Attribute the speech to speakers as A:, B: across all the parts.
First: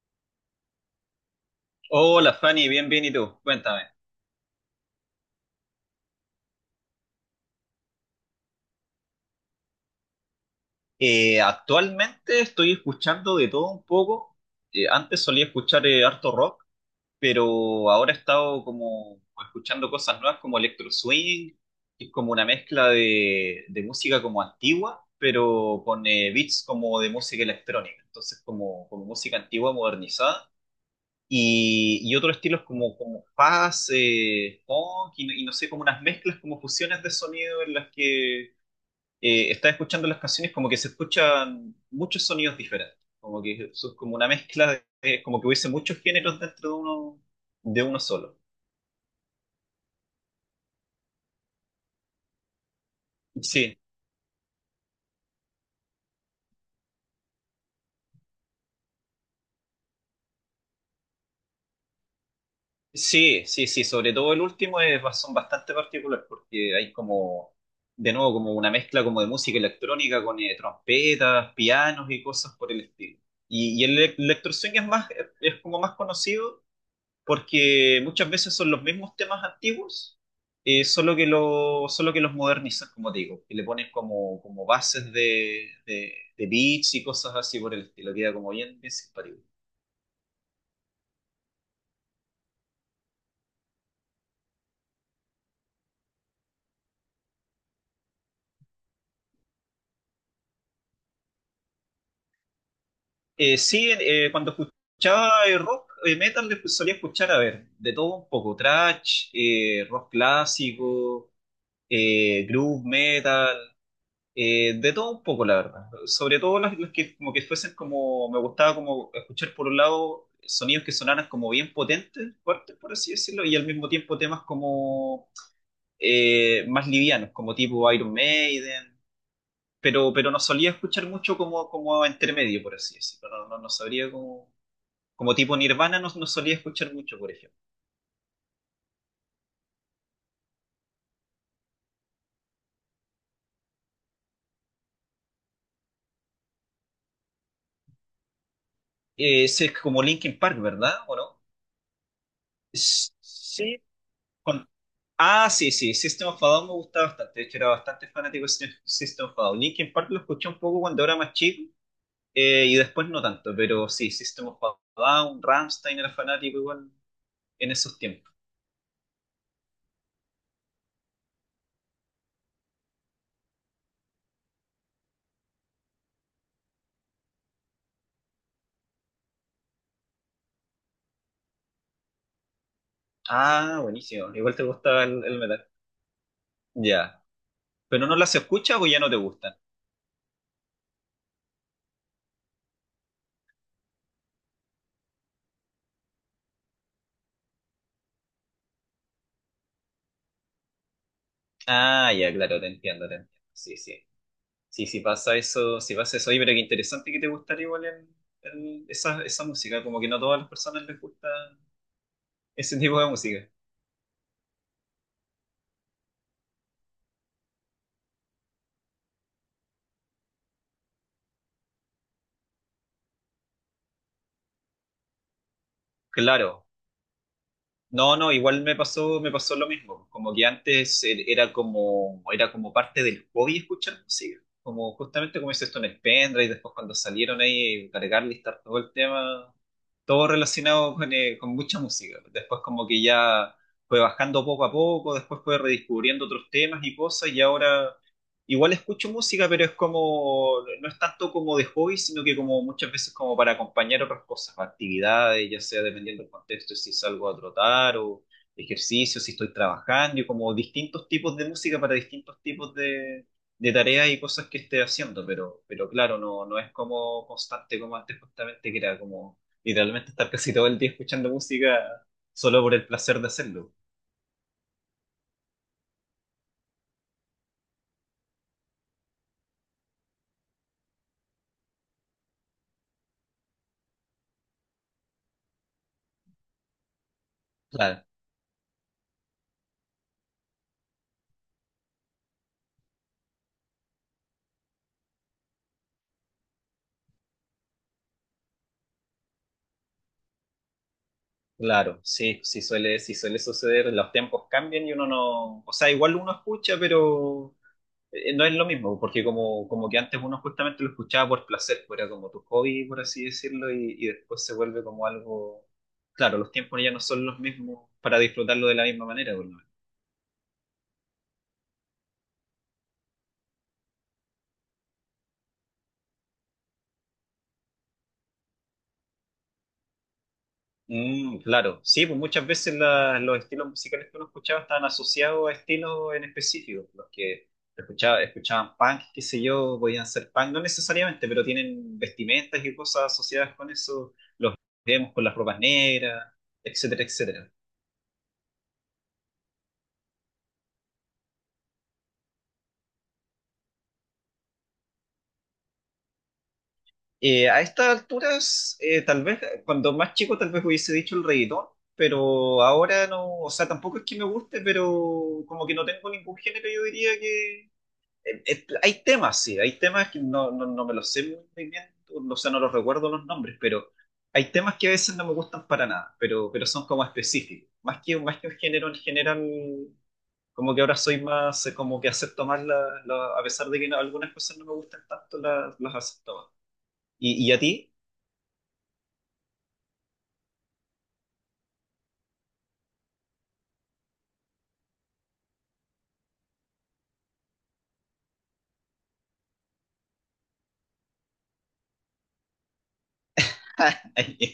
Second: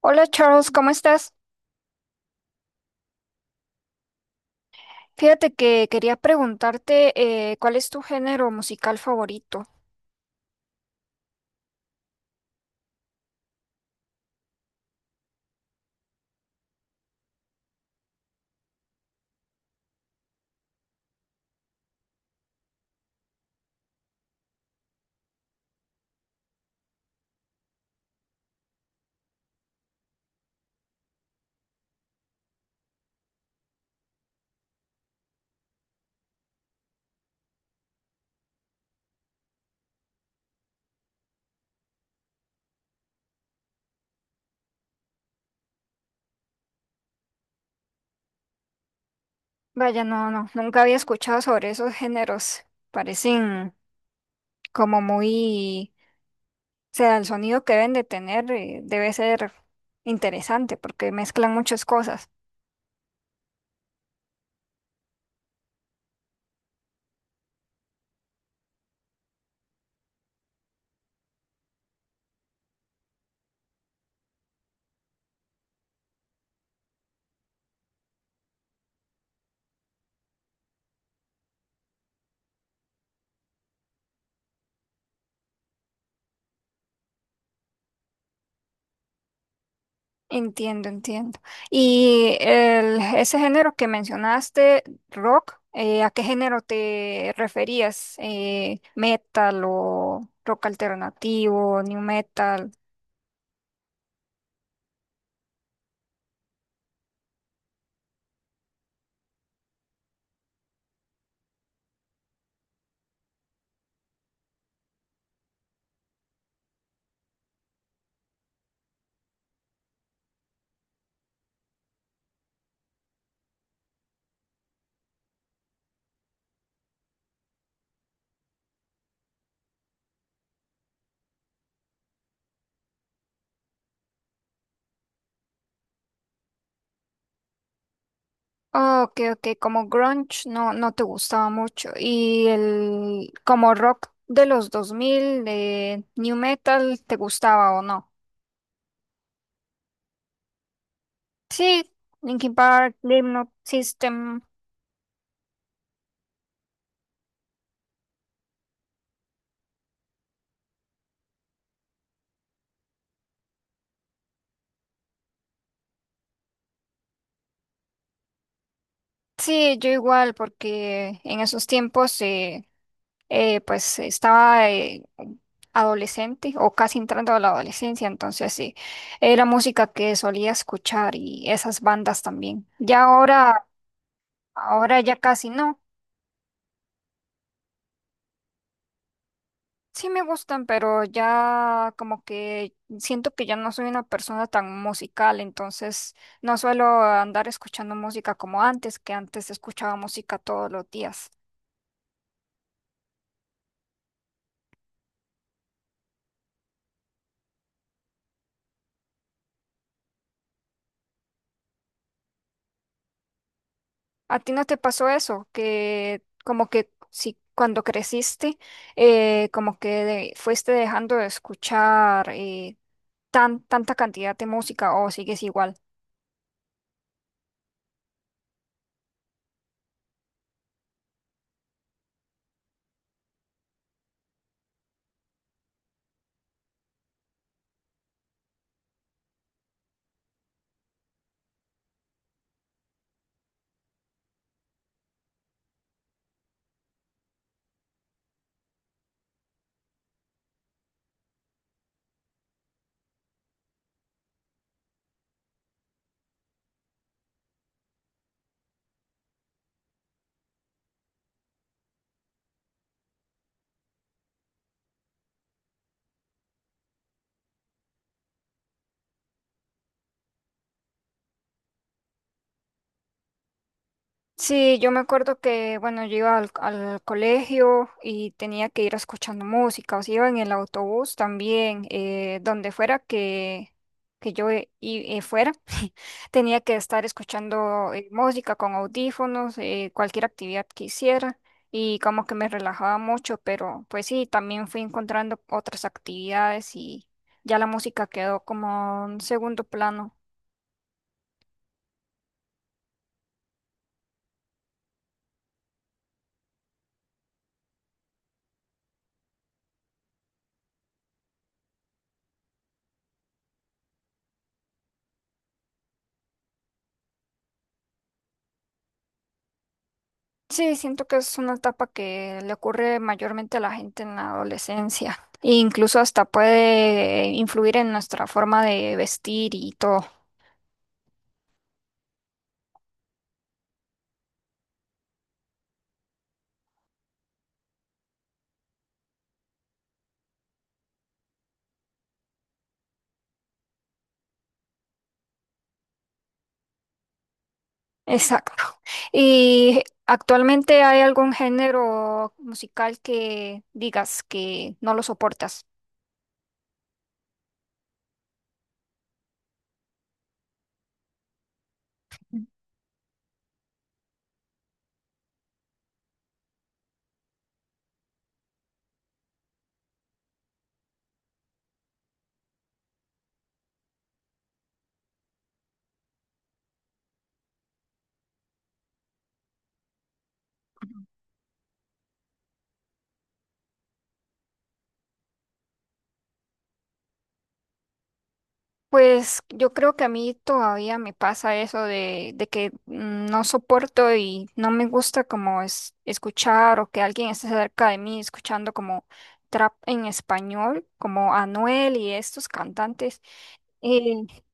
A: Hola Charles, ¿cómo estás?
B: Hola Fanny, bien, bien, ¿y tú? Cuéntame.
A: Fíjate que quería preguntarte ¿cuál es tu género musical favorito?
B: Actualmente estoy escuchando de todo un poco. Antes solía escuchar harto rock, pero ahora he estado como escuchando cosas nuevas como electro swing, que es como una mezcla de música como antigua, pero con beats como de música electrónica. Entonces como, como música antigua modernizada. Y otros estilos como, como jazz, funk, y no sé, como unas mezclas, como fusiones de sonido en las que estás escuchando las canciones como que se escuchan muchos sonidos diferentes, como que eso es como una mezcla de, como que hubiese muchos géneros dentro de uno solo.
A: Vaya, no, no, nunca había escuchado sobre esos géneros. Parecen
B: Sí,
A: como muy, o sea, el sonido que deben de tener debe ser interesante porque mezclan muchas cosas.
B: sí, sí, sí, sobre todo el último es, son bastante particulares porque hay como, de nuevo, como una mezcla como de música electrónica con trompetas, pianos y cosas por el estilo. Y el electroswing es más, es como más conocido porque muchas veces son los mismos temas antiguos, solo que lo, solo que los modernizan, como te digo, y le ponen como, como bases de beats y cosas así por el estilo, queda como bien, bien simpático.
A: Entiendo, entiendo. Ese género que mencionaste, rock, ¿a qué género te referías? Metal o rock alternativo, new metal?
B: Sí, cuando escuchaba rock, metal, solía escuchar, a ver, de todo un poco, thrash, rock clásico, groove metal. De todo un poco, la verdad. Sobre todo las que como que fuesen como, me gustaba como escuchar por un lado sonidos que sonaran como bien potentes, fuertes, por así decirlo, y al mismo tiempo temas como más livianos, como tipo Iron Maiden, pero no solía escuchar mucho como, como entre medio, por así decirlo. No, no, no sabría como, como tipo Nirvana, no, no solía escuchar mucho, por ejemplo.
A: Ah, ok, ok, como grunge no, no te gustaba mucho. Y el como rock de los 2000, de new metal, ¿te gustaba o no?
B: Ese es como Linkin Park, ¿verdad? ¿O no?
A: Sí, Linkin Park, Slipknot,
B: Sí,
A: System.
B: ah, sí, sí, System of a Down me gustaba bastante. De hecho, era bastante fanático de System of a Down. Linkin Park lo escuché un poco cuando era más chico y después no tanto, pero sí, System of a Down, Rammstein era fanático igual en esos tiempos.
A: Sí, yo igual, porque en esos tiempos pues estaba adolescente o casi entrando a la adolescencia, entonces sí, era música que solía escuchar y esas bandas también.
B: Ah, buenísimo. Igual te
A: Ahora
B: gustaba
A: ya
B: el
A: casi
B: metal.
A: no.
B: Ya. ¿Pero no las escuchas o ya no te gustan?
A: Sí me gustan, pero ya como que siento que ya no soy una persona tan musical, entonces no suelo andar escuchando música como antes, que antes escuchaba música todos los días.
B: Ah, ya, claro, te entiendo, te entiendo. Sí, sí. Sí, sí pasa eso, sí pasa eso. Oye, pero qué interesante que te gustara igual esa, esa música. Como que no a todas las personas les gusta ese tipo de música.
A: ¿A ti no te pasó eso? Que como que si cuando creciste, como que fuiste dejando de escuchar tanta cantidad de música o sigues igual.
B: Claro. No, no, igual me pasó lo mismo. Como que antes era como parte del hobby escuchar música. Como justamente como dices tú en el pendrive, y después cuando salieron ahí, cargar, listar todo el tema, todo relacionado con mucha música. Después como que ya fue bajando poco a poco, después fue redescubriendo otros temas y cosas, y ahora igual escucho música, pero es como, no es tanto como de hobby, sino que como muchas veces como para acompañar otras cosas, actividades, ya sea dependiendo del contexto, si salgo a trotar o ejercicio, si estoy trabajando, y como distintos tipos de música para distintos tipos de tareas y cosas que esté haciendo, pero claro, no, no es como constante como antes justamente, que era como literalmente estar casi todo el día escuchando música solo por el placer de hacerlo.
A: Sí, yo me acuerdo que, bueno, yo iba al colegio y tenía que ir escuchando música, o sea, iba en el autobús también, donde fuera que yo fuera, tenía que estar escuchando música con audífonos, cualquier actividad que hiciera, y como que me relajaba mucho, pero pues sí, también fui encontrando otras actividades y ya la música quedó como en segundo plano.
B: Claro, sí, sí suele suceder, los tiempos cambian y uno no, o sea, igual uno escucha, pero no es lo mismo, porque como, como que antes uno justamente lo escuchaba por placer, pues era como tu hobby, por así decirlo, y después se vuelve como algo, claro, los tiempos ya no son los mismos para disfrutarlo de la misma manera, pues.
A: Sí, siento que es una etapa que le ocurre mayormente a la gente en la adolescencia e incluso hasta puede influir en nuestra forma de vestir y todo.
B: Mm, claro, sí, pues muchas veces los estilos musicales que uno escuchaba estaban asociados a estilos en específico. Los que escuchaba, escuchaban punk, qué sé yo, podían ser punk, no necesariamente, pero tienen vestimentas y cosas asociadas con eso. Los vemos con las ropas negras, etcétera, etcétera.
A: Exacto. ¿Y actualmente hay algún género musical que digas que no lo soportas?
B: A estas alturas, tal vez cuando más chico, tal vez hubiese dicho el reggaetón, pero ahora no, o sea, tampoco es que me guste, pero como que no tengo ningún género, yo diría, hay temas, sí, hay temas que no, no, no me los sé muy bien, o sea, no los recuerdo los nombres, pero hay temas que a veces no me gustan para nada, pero son como específicos. Más que un género en general, como que ahora soy más, como que acepto más, la, a pesar de que algunas cosas no me gustan tanto, las acepto más. Y a ti?
A: Pues yo creo que a mí todavía me pasa eso de que mm, no soporto y no me gusta como es, escuchar o que alguien esté cerca de mí escuchando como trap en español, como Anuel y estos cantantes. Eh,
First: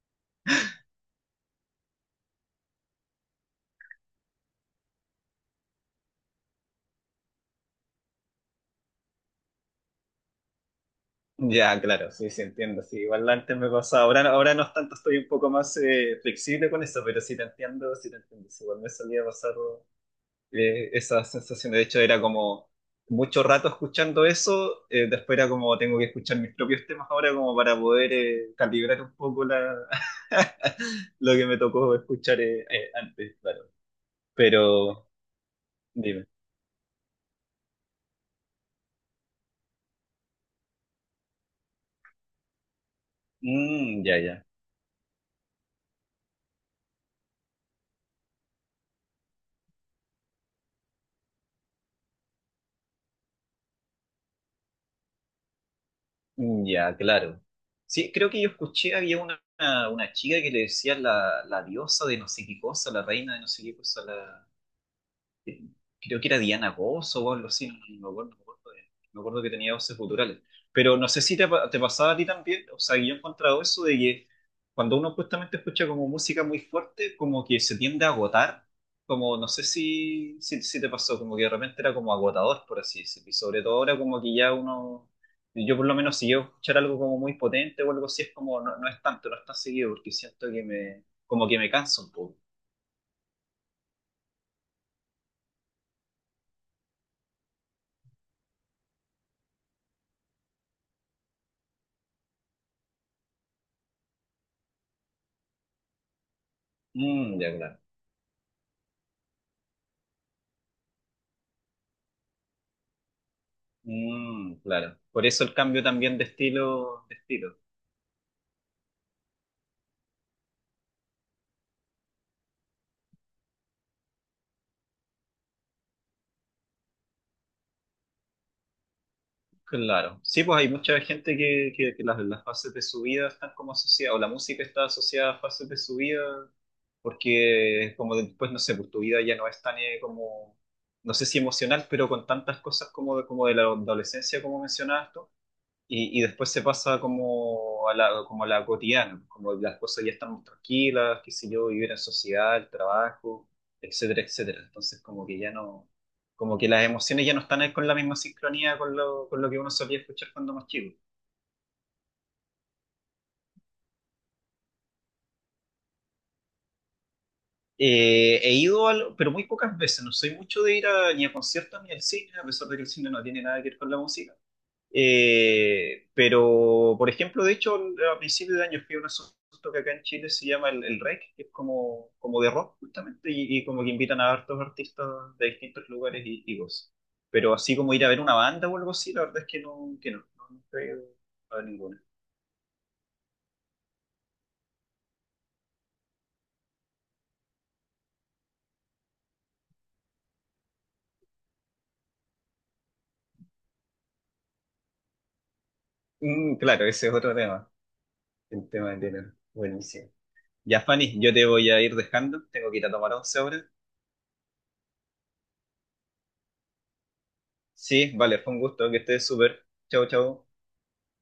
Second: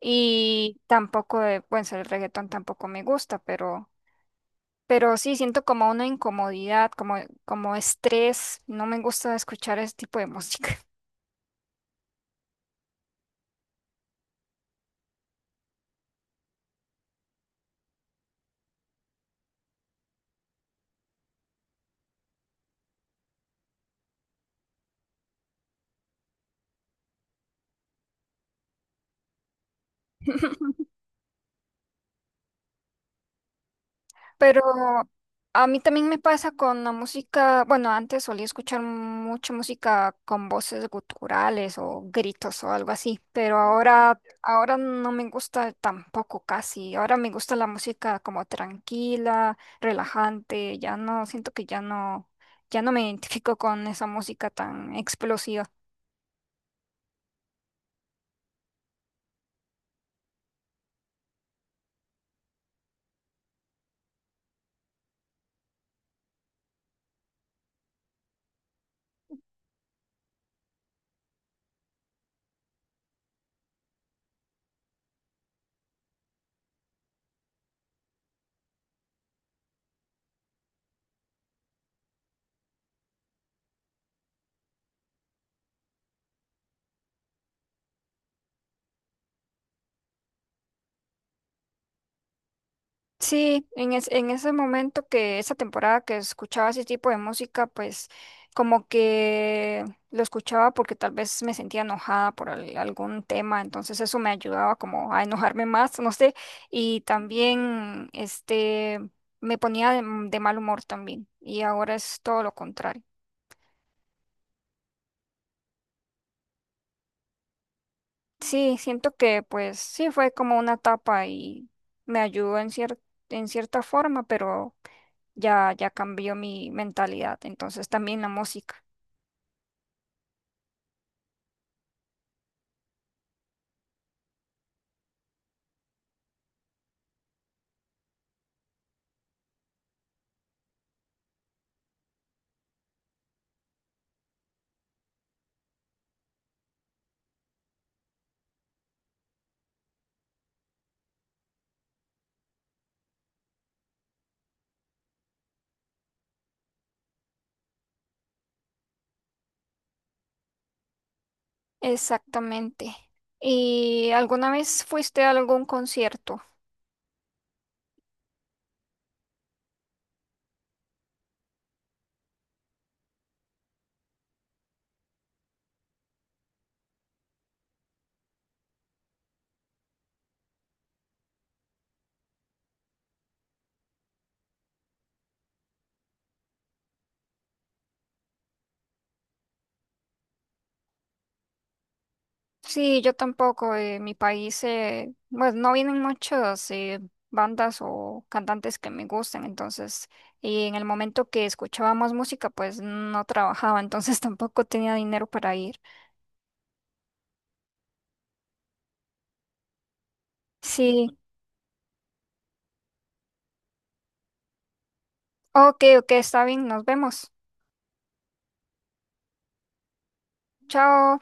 A: y tampoco, bueno, el reggaetón tampoco me gusta, pero sí siento como una incomodidad, como, como estrés. No me gusta escuchar ese tipo de música.
B: Ya, claro, sí, sí, entiendo. Sí, igual antes me pasaba. Ahora, ahora no es tanto, estoy un poco más flexible con eso, pero sí te entiendo, sí te entiendo. Sí, igual me solía pasar esa sensación. De hecho, era como mucho rato escuchando eso, después era como tengo que escuchar mis propios temas ahora como para poder calibrar un poco la, lo que me tocó escuchar antes, claro.
A: Pero
B: Pero
A: a mí también me
B: dime.
A: pasa con la música, bueno, antes solía escuchar mucha música con voces guturales o gritos o algo así, pero
B: Mm, ya,
A: ahora,
B: ya.
A: ahora no me gusta tampoco casi. Ahora me gusta la música como tranquila, relajante, ya no, siento que ya no, ya no me identifico con esa música tan explosiva.
B: Mm, ya, claro. Sí, creo que yo escuché, había una chica que le decía la, la diosa de no sé qué cosa, la reina de no sé qué cosa, la... eh, creo que era Diana Goss o algo así, no, no me acuerdo, no me acuerdo, no me acuerdo que tenía voces guturales. Pero no sé si te, te pasaba a ti también, o sea, que yo he encontrado eso de que cuando uno justamente escucha como música muy fuerte, como que se tiende a agotar, como no sé si te pasó, como que de repente era como agotador, por así decirlo, y sobre todo ahora como que ya uno... Yo por lo menos si yo escuchar algo como muy potente o algo así es como no, no es tanto, no es tan seguido porque siento que me como que me canso un poco.
A: Sí, en, en ese momento que esa temporada que escuchaba ese tipo de música, pues como que lo escuchaba porque tal vez me sentía enojada por algún tema, entonces eso me ayudaba como a enojarme más, no sé, y
B: Mm, ya claro.
A: también este me ponía de mal humor también, y ahora es todo lo contrario.
B: Mm, claro. Por eso el cambio también de estilo, de estilo.
A: Sí, siento que pues sí fue como una etapa y me ayudó en en cierta forma, pero ya, ya cambió mi mentalidad, entonces también la música.
B: Claro. Sí, pues hay mucha gente que las fases de su vida están como asociadas, o la música está asociada a fases de su vida, porque como después, no sé, pues tu vida ya no es tan como, no sé si emocional, pero con tantas cosas como de la adolescencia, como mencionabas tú. Y después se pasa como a la cotidiana, como las cosas ya están más tranquilas, qué sé yo, vivir en sociedad, el trabajo, etcétera, etcétera. Entonces como que ya no, como que las emociones ya no están ahí con la misma sincronía con lo que uno solía escuchar cuando más chico.
A: Exactamente. ¿Y alguna vez fuiste a algún concierto?
B: He ido, pero muy pocas veces, no soy mucho de ir ni a conciertos ni al cine, a pesar de que el cine no tiene nada que ver con la música. Pero, por ejemplo, de hecho, a principios de año fui a un asunto que acá en Chile se llama el REC, que es como, como de rock, justamente, y como que invitan a hartos artistas de distintos lugares y cosas. Pero así como ir a ver una banda o algo así, la verdad es que no, no, no he ido a ver ninguna.
A: Sí, yo tampoco. Eh, en mi país, pues no vienen muchas bandas o cantantes que me gustan, entonces, y en el momento que escuchaba más música, pues no trabajaba, entonces tampoco tenía dinero para ir.
B: Mm, claro, ese es otro tema, el tema del dinero. Buenísimo. Ya,
A: Sí,
B: Fanny, yo te voy a ir dejando, tengo que ir a tomar once ahora.
A: ok, ok, está bien, nos vemos.
B: Sí, vale, fue un gusto, que estés súper. Chau, chau.
A: Chao.